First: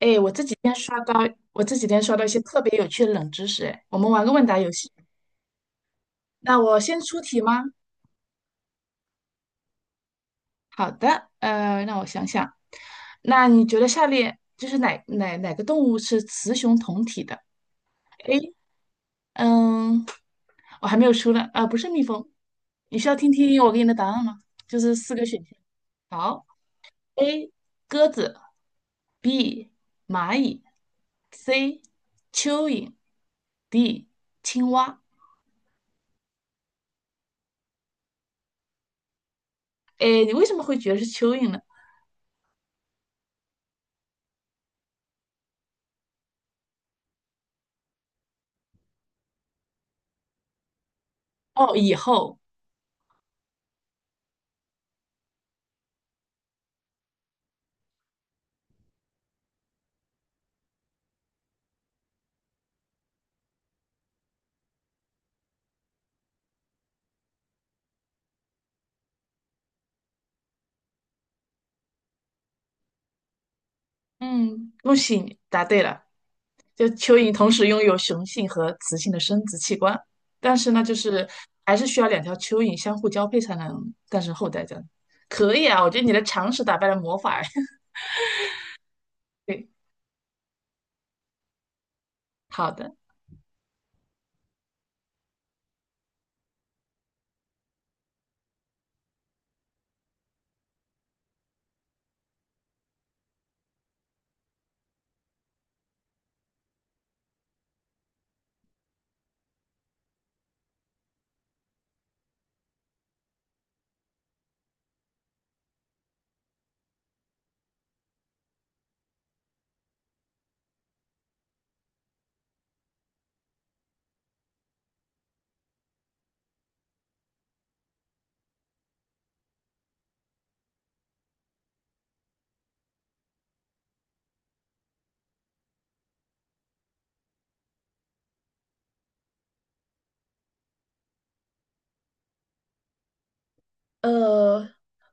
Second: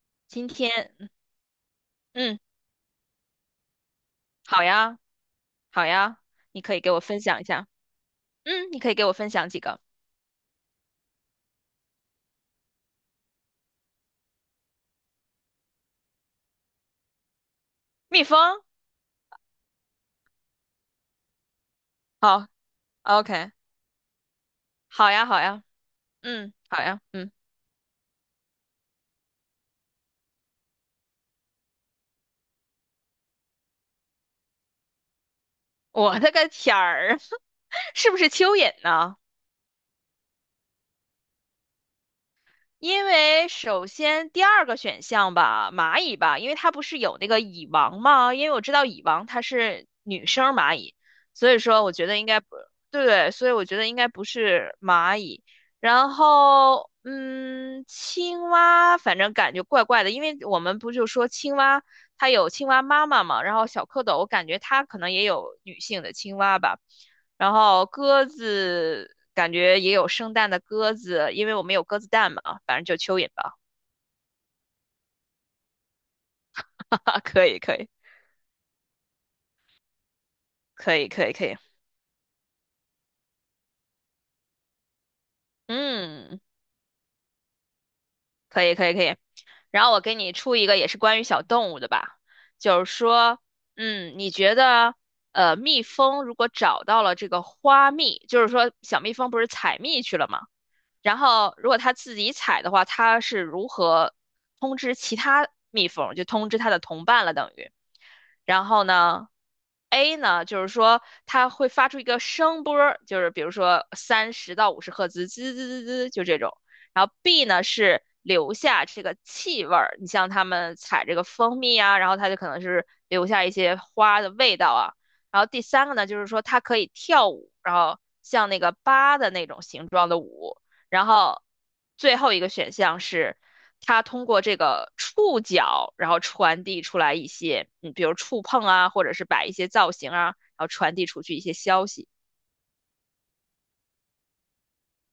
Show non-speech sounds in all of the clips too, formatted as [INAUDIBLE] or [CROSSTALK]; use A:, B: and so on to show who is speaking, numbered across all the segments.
A: 哎，我这
B: 今
A: 几天
B: 天，
A: 刷到一
B: 嗯，
A: 些特别有趣的冷知识。哎，我们玩个问答
B: 好
A: 游戏。
B: 呀，好呀，
A: 那
B: 你可
A: 我
B: 以给我
A: 先出
B: 分享
A: 题
B: 一
A: 吗？
B: 下。嗯，你可以给我分享几个
A: 好的，让我想想。那你觉得下列就是哪个动物是雌雄同体的
B: 蜜
A: ？A，
B: 蜂。
A: 嗯，我还没有出呢。啊、不是蜜蜂。
B: 好
A: 你需要听
B: ，OK，
A: 听我给你的答案吗？就是
B: 好
A: 四个
B: 呀，好
A: 选项。
B: 呀，
A: 好
B: 嗯，好呀，嗯，
A: ，A 鸽子，B 蚂蚁，C 蚯蚓，D 青蛙。
B: 我的个天儿，[LAUGHS] 是不是蚯蚓呢？
A: 哎，你为什么会觉得是蚯蚓呢？
B: 因为首先第二个选项吧，蚂蚁吧，因为它不是有那个蚁王吗？因为我知道蚁王它是女生蚂蚁，所以
A: 哦，
B: 说我
A: 以
B: 觉得应
A: 后，
B: 该不，对对，所以我觉得应该不是蚂蚁。然后，青蛙反正感觉怪怪的，因为我们不就说青蛙它有青蛙妈妈嘛，然后小蝌蚪，我感觉它可能也有女性的青蛙吧。然后鸽子感觉也有生蛋的鸽子，因为我们有鸽子蛋嘛，啊，反正就蚯蚓吧。
A: 嗯，恭喜你答对了。就
B: [LAUGHS] 哈
A: 蚯
B: 哈，
A: 蚓
B: 可
A: 同
B: 以，
A: 时
B: 可
A: 拥
B: 以，
A: 有雄性和雌性的生殖器官，但是呢，就
B: 可以，可
A: 是
B: 以，可以，
A: 还是需要两条蚯蚓相互交配才能诞生后代。这样可以啊，我觉得你的
B: 嗯，
A: 常识打败了魔法。[LAUGHS]
B: 可以，可以，可以。
A: 对，
B: 然后我给你出一个也是关于小动物的吧，
A: 好
B: 就
A: 的。
B: 是说，嗯，你觉得，蜜蜂如果找到了这个花蜜，就是说小蜜蜂不是采蜜去了吗？然后如果它自己采的话，它是如何通知其他蜜蜂，就通知它的同伴了，等于。然后呢，A 呢，就是说它会发出一个声波儿，就是比如说30到50赫兹，滋滋滋滋，就这种。然后 B 呢是留下这个气味儿，你像他们采这个蜂蜜啊，然后它就可能是留下一些花的味道啊。然后第三个呢，就是说它可以跳舞，然后像那个八的那种形状的舞。然后最后一个选项是，它通过这个触角，然后传递出来一些，嗯，比如触碰啊，或者是摆一些造型啊，然后传递出去一些消息。
A: 呃，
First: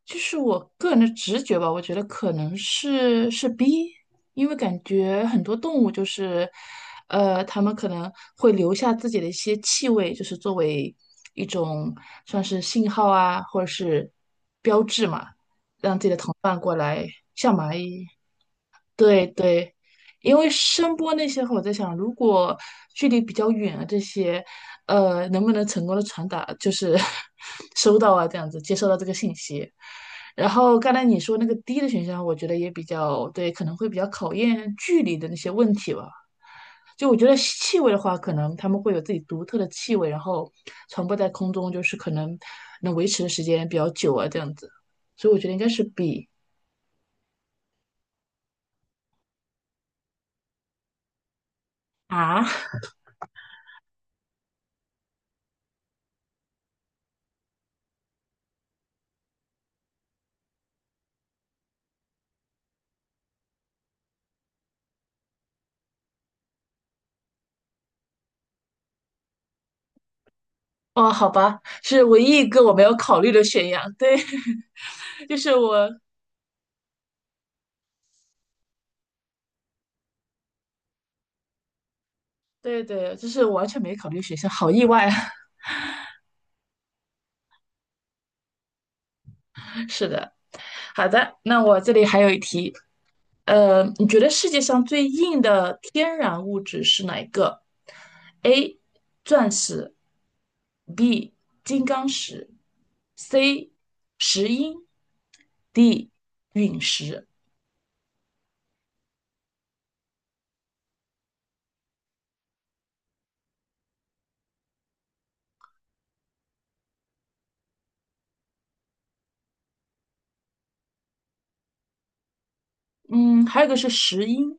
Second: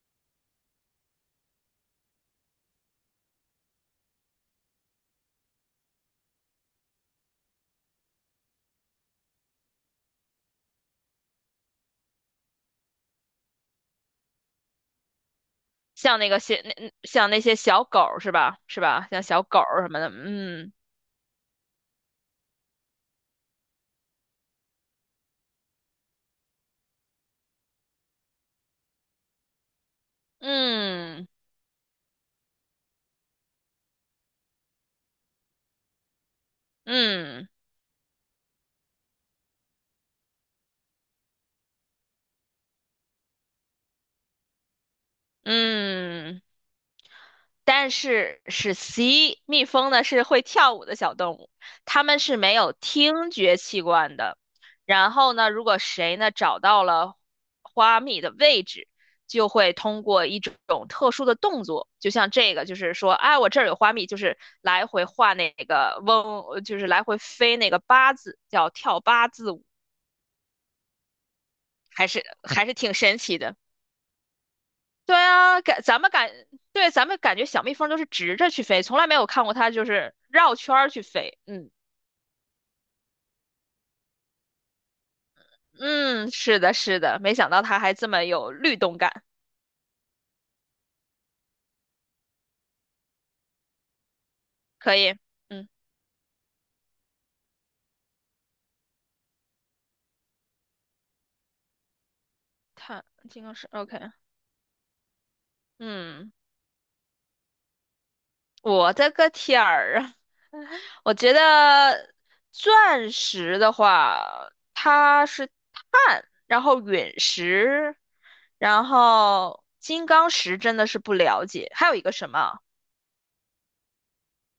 A: 就是我个人的直觉吧，我觉得可能是 B，因为感觉很多动物就是，它们可能会留下自己的一些气味，就是作为一种算是信号啊，或者是标志嘛，让自己的
B: 像那
A: 同
B: 个小
A: 伴
B: 那
A: 过
B: 那
A: 来
B: 像那
A: 像
B: 些
A: 蚂
B: 小狗
A: 蚁。
B: 儿是吧？是吧？像
A: 对
B: 小狗
A: 对，
B: 儿什么的，
A: 因为
B: 嗯
A: 声波那些话，我在想，如果距离比较远啊，这些，能不能成功的传达，就是 [LAUGHS] 收到啊，这样子接收到这个信息。然后刚才你
B: 嗯
A: 说那个低的选项，我觉得也比较对，可能会比较考验距离的那些问题吧。就我觉得
B: 嗯
A: 气味的话，可能他们会有自己独特的气味，然后传播在空中，就是可能能维持的时间比较久啊，这样子。所以我觉得应该是比
B: 嗯，但是是 C，蜜蜂呢是会跳舞的小动物，它们是
A: 啊。
B: 没有听觉器官的。然后呢，如果谁呢找到了花蜜的位置，就会通过一种特殊的动作，就像这个，就是说，哎，我这儿有花蜜，就是来回画那个嗡，就是来回飞那个八字，叫跳八字舞，
A: 哦，好吧，是
B: 还
A: 唯
B: 是
A: 一一个
B: 还
A: 我
B: 是
A: 没
B: 挺
A: 有
B: 神
A: 考虑
B: 奇
A: 的
B: 的。
A: 选项。对，
B: 对
A: [LAUGHS] 就是
B: 啊，感
A: 我，
B: 咱们感对咱们感觉小蜜蜂都是直着去飞，从来没有看过它就是绕圈儿去飞。嗯，
A: 对对，就是我完全没考虑选项，好意外啊！
B: 嗯，是的，是的，没想到它还这么有律动感，
A: [LAUGHS] 是的，好的，那我这里还有一题，你觉得世界上
B: 可
A: 最
B: 以。
A: 硬
B: 嗯，
A: 的天然物质是哪一个？A. 钻石，B. 金刚石
B: 它金刚石
A: ，C.
B: OK。
A: 石英，D.
B: 嗯，
A: 陨石。
B: 我的个天儿啊！我觉得钻石的话，它是碳，然后陨石，然后金刚石真的是不了解，还有一个什么？
A: 嗯，还有一个是石英。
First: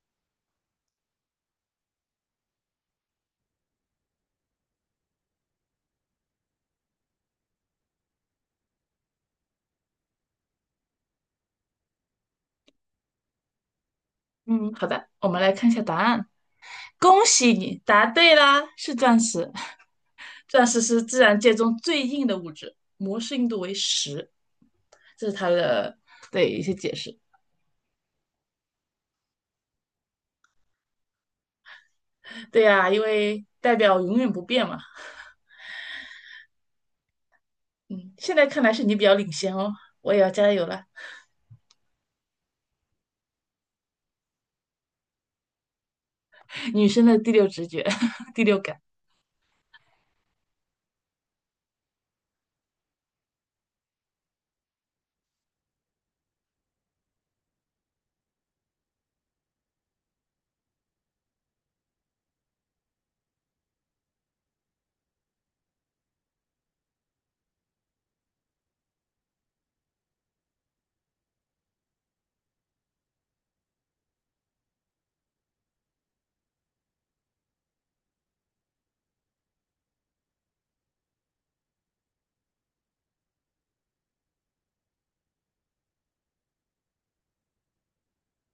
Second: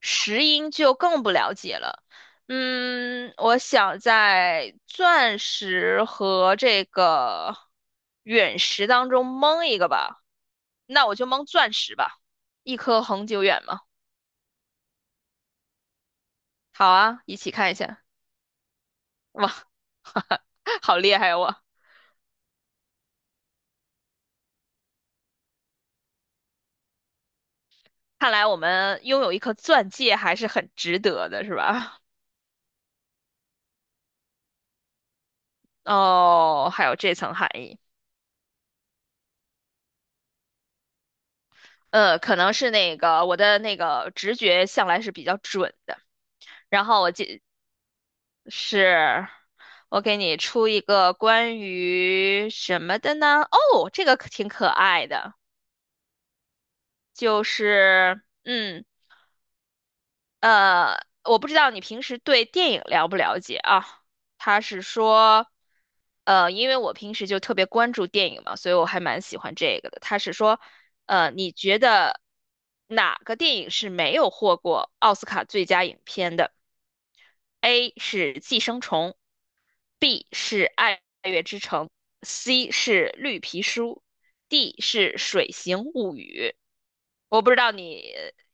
B: 石英就更不了解了。嗯，我想在钻石和这个陨石当中蒙一个吧，那我就蒙钻石吧，一颗恒久远嘛。
A: 嗯，好的，我们来看一下答案。
B: 好啊，
A: 恭
B: 一起
A: 喜
B: 看一
A: 你
B: 下。
A: 答对啦，是钻石。
B: 哇，[LAUGHS]
A: [LAUGHS] 钻石
B: 好
A: 是
B: 厉
A: 自
B: 害
A: 然界
B: 我！
A: 中最硬的物质，摩氏硬度为10。这是它的对一些解释。
B: 看来我们拥有一颗钻戒还是很值得的，是吧？
A: 对呀，因为代表永远不变嘛。
B: [LAUGHS] 哦，还有这层含义。
A: 嗯，现在看来是你比较领先哦，我也要加油了。
B: 可能是那个我的那个直觉向来是比较准的，然
A: 女
B: 后
A: 生
B: 我
A: 的
B: 就
A: 第六直觉、[LAUGHS] 第六感，
B: 是，我给你出一个关于什么的呢？哦，这个可挺可爱的，就是我不知道你平时对电影了不了解啊？他是说，因为我平时就特别关注电影嘛，所以我还蛮喜欢这个的。他是说，你觉得哪个电影是没有获过奥斯卡最佳影片的？A 是《寄生虫》，B 是爱乐之城，C 是绿皮书，D 是水形物语。我不知道你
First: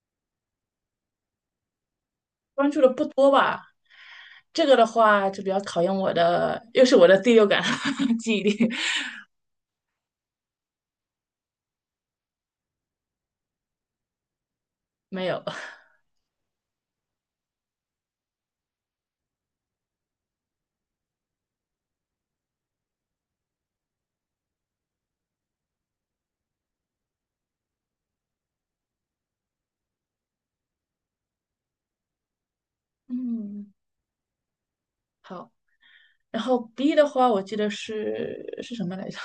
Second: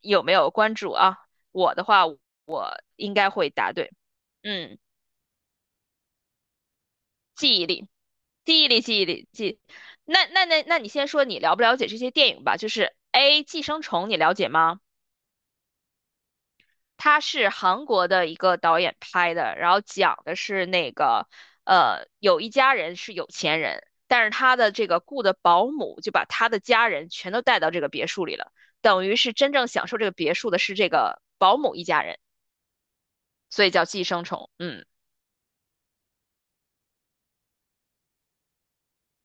B: 有没有关注啊，我的话我
A: 关注的不
B: 应该
A: 多
B: 会
A: 吧？
B: 答对。
A: 这个
B: 嗯，
A: 的话就比较考验我的，又是我的第六
B: 记
A: 感
B: 忆力，
A: [LAUGHS] 记忆
B: 记忆
A: 力
B: 力，记忆力，记。那你先说你了不了解这些电影吧？就是 A《寄生虫》，你了解吗？
A: 没有。
B: 他是韩国的一个导演拍的，然后讲的是那个，有一家人是有钱人，但是他的这个雇的保姆就把他的家人全都带到这个别墅里了，等于是真正享受这个别墅的是这个保姆一家人，所以
A: 嗯，
B: 叫寄生虫。嗯，
A: 好。然后 B 的话，我记得是什么来着？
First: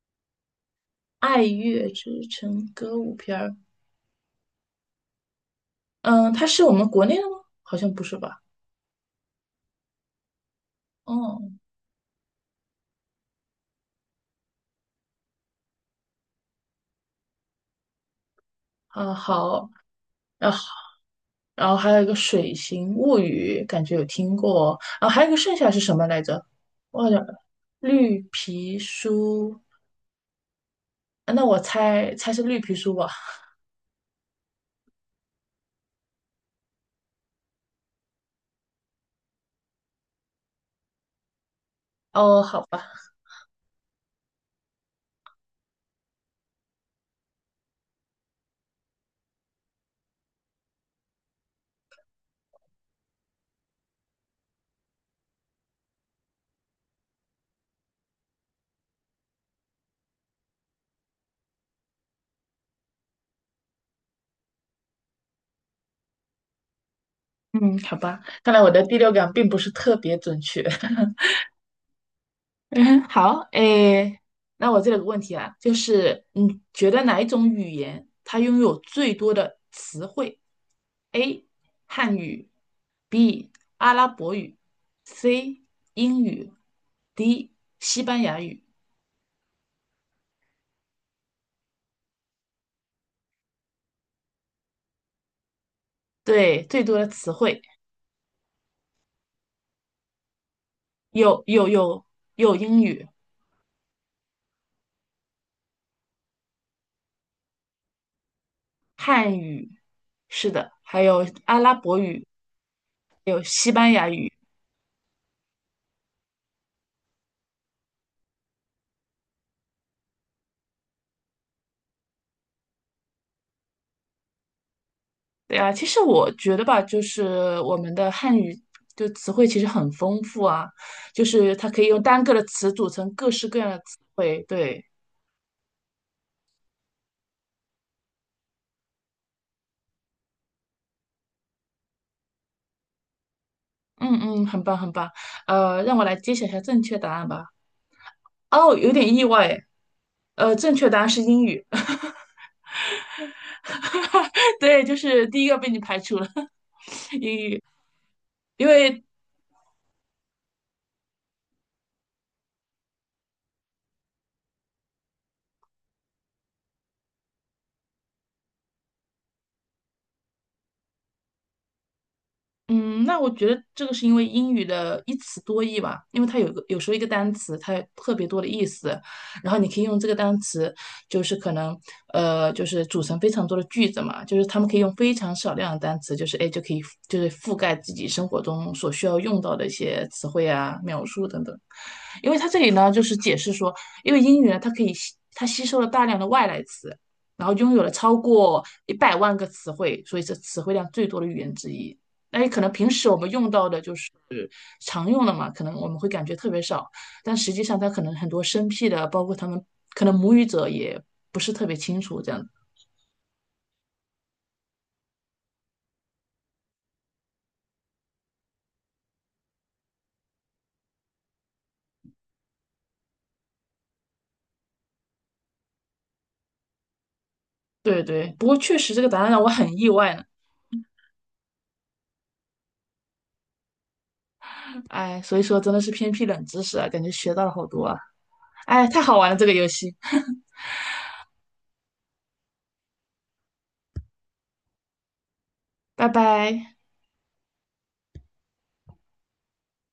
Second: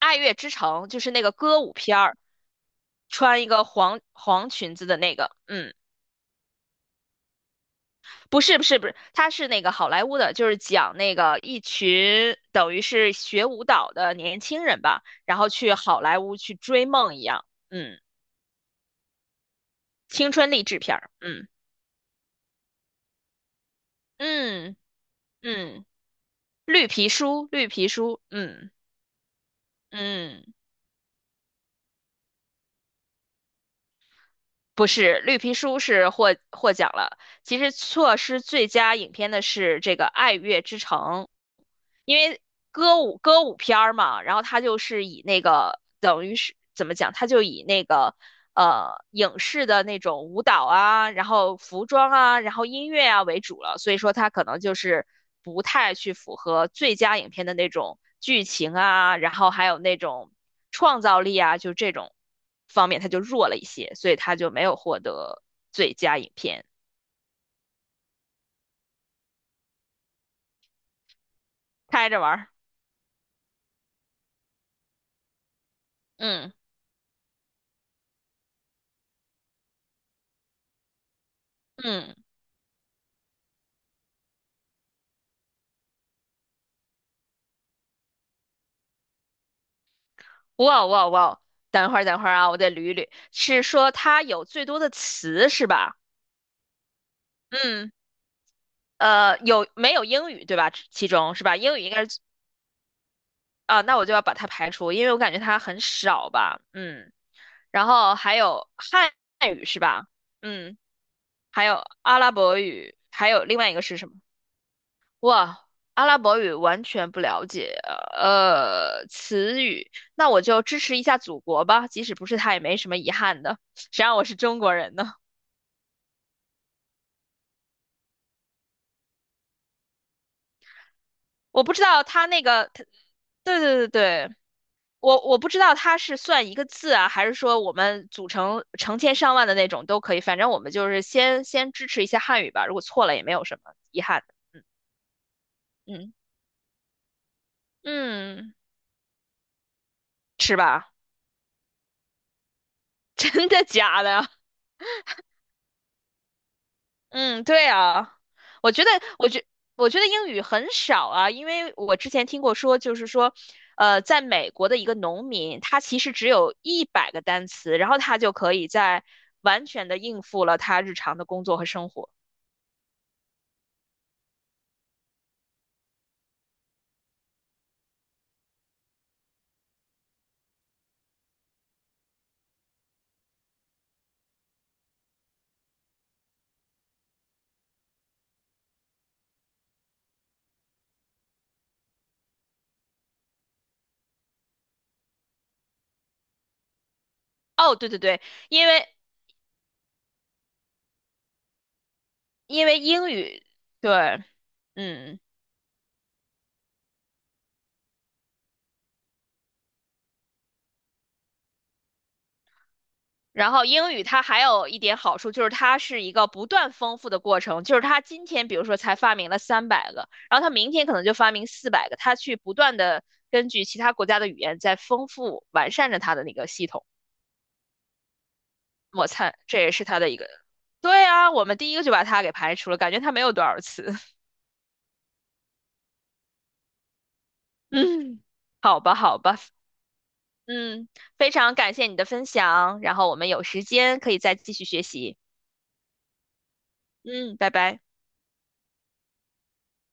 B: 《爱乐之城》就是那个
A: 《爱
B: 歌舞
A: 乐
B: 片儿，
A: 之城歌舞片》。
B: 穿一
A: 儿。
B: 个黄黄裙子的那个，嗯。
A: 嗯，它是我们国内的吗？好像不是
B: 不
A: 吧？
B: 是不是不是，他是那个好莱坞的，就是讲那个
A: 嗯
B: 一群等于是学舞蹈的年轻人吧，然后去好莱坞去追梦一样，嗯，
A: 好，
B: 青春
A: 然后
B: 励志片儿，嗯
A: 然后还有一个《水形物语》，感觉有听
B: 嗯
A: 过。然后还有一个剩下是
B: 嗯，
A: 什么来着？
B: 绿皮
A: 好像
B: 书绿皮
A: 绿
B: 书，嗯
A: 皮书。
B: 嗯，
A: 啊那我猜猜是绿皮书吧？
B: 不是绿皮书是获奖了，其实错失最佳影片的是这个《爱乐之城》，因为
A: 哦，好吧，
B: 歌舞片儿嘛，然后他就是以那个等于是怎么讲，他就以那个影视的那种舞蹈啊，然后服装啊，然后音乐啊为主了，所以说他可能就是不太去符合最佳影片的那种剧情啊，然后还有那种创造力啊，就这种方面他就弱了一些，所以他就没有获得最佳影片，
A: 嗯，好吧，看来我的第六感并不是特别准确。[LAUGHS]
B: 开着玩儿，
A: [LAUGHS] 嗯，好，诶，那我这里有个问题啊，就是
B: 嗯
A: 你觉得哪一种语言它拥有最多的词汇？A.
B: 嗯。
A: 汉语，B. 阿拉伯语，C. 英语，D. 西班牙语。
B: 哇哇哇！等会儿等会儿啊，我得捋一捋，是说它有最多的词是吧？
A: 对，最多的词汇
B: 嗯，有没有英语对吧？其中
A: 有，
B: 是吧？
A: 有，
B: 英语应
A: 有，
B: 该是
A: 有英语、
B: 啊，那我就要把它排除，因为我感觉它很少吧。嗯，然后还有汉
A: 汉
B: 语
A: 语，
B: 是吧？
A: 是的，
B: 嗯，
A: 还有阿
B: 还
A: 拉
B: 有
A: 伯
B: 阿
A: 语，
B: 拉伯语，还
A: 还有
B: 有另外
A: 西
B: 一个
A: 班
B: 是什
A: 牙
B: 么？
A: 语。
B: 哇，阿拉伯语完全不了解，词语，那我就支持一下祖国吧，即使不是他也没什么遗憾的，谁让我是中国人呢？
A: 对啊，其实我觉得吧，就是我们的汉语就词汇其实很丰富啊，就是
B: 我
A: 它
B: 不
A: 可
B: 知
A: 以用
B: 道
A: 单
B: 它
A: 个的
B: 那
A: 词
B: 个，它
A: 组成各式各
B: 对
A: 样的
B: 对对
A: 词
B: 对，
A: 汇。对，
B: 我不知道它是算一个字啊，还是说我们组成成千上万的那种都可以，反正我们就是先支持一下汉语吧，如果错了也没有什么遗
A: 嗯
B: 憾
A: 嗯，
B: 的。
A: 很棒很棒。让我
B: 嗯
A: 来揭晓一下正确答案吧。
B: 嗯，
A: 哦，有点意外诶。
B: 是
A: 正确
B: 吧？
A: 答案是英语。[LAUGHS]
B: [LAUGHS] 真的假的？
A: 对，就是第一个被你排除了 [LAUGHS]，英
B: 嗯，
A: 语，
B: 对啊，
A: 因
B: 我觉得，
A: 为
B: 我觉，我觉得英语很少啊，因为我之前听过说，就是说，在美国的一个农民，他其实只有100个单词，然后他就可以在完全的应付了他日常的工作和生活。
A: 嗯，那我觉得这个是因为英语的一词多义吧，因为它有时候一个单词它有特别多的意思，然后你可以用这个单词，就是可能就是组成非常多的句子嘛，就是他们可以用非常少量的单词，就是哎就可以就是覆盖自己生活中所需要用到的一些词汇啊、描述等等。因为它这里呢就是解释说，因为英语呢它可以它吸收了大量的外来词，然后拥
B: 哦，
A: 有
B: 对
A: 了
B: 对
A: 超
B: 对，
A: 过
B: 因为
A: 100万个词汇，所以是词汇量最多的语言之一。哎，可能平时
B: 英
A: 我们
B: 语，
A: 用到的
B: 对，
A: 就是常
B: 嗯。
A: 用的嘛，可能我们会感觉特别少，但实际上它可能很多生僻的，包括他们可能母语者也不是特别清楚这样子
B: 然后英语它还有一点好处，就是它是一个不断丰富的过程，就是它今天比如说才发明了300个，然后它明天可能就发明400个，它去不断的根据其他国家的语言在丰富完善着它的那个系统。
A: 对对，不过确实这
B: 我
A: 个答案
B: 猜
A: 让我
B: 这也
A: 很
B: 是
A: 意
B: 它的
A: 外
B: 一
A: 呢。
B: 个，对啊，我们第一个就把它给排除了，感觉它没有多少词。
A: 哎，所以说真的是偏僻冷知识啊，感觉学到了好
B: [LAUGHS]
A: 多啊。
B: 嗯，好
A: 哎，
B: 吧，
A: 太好
B: 好
A: 玩了
B: 吧，
A: 这个游戏，
B: 嗯，非常感谢你的分享，然后我们有时间可以再继续学习。
A: 拜拜。
B: 嗯，拜拜。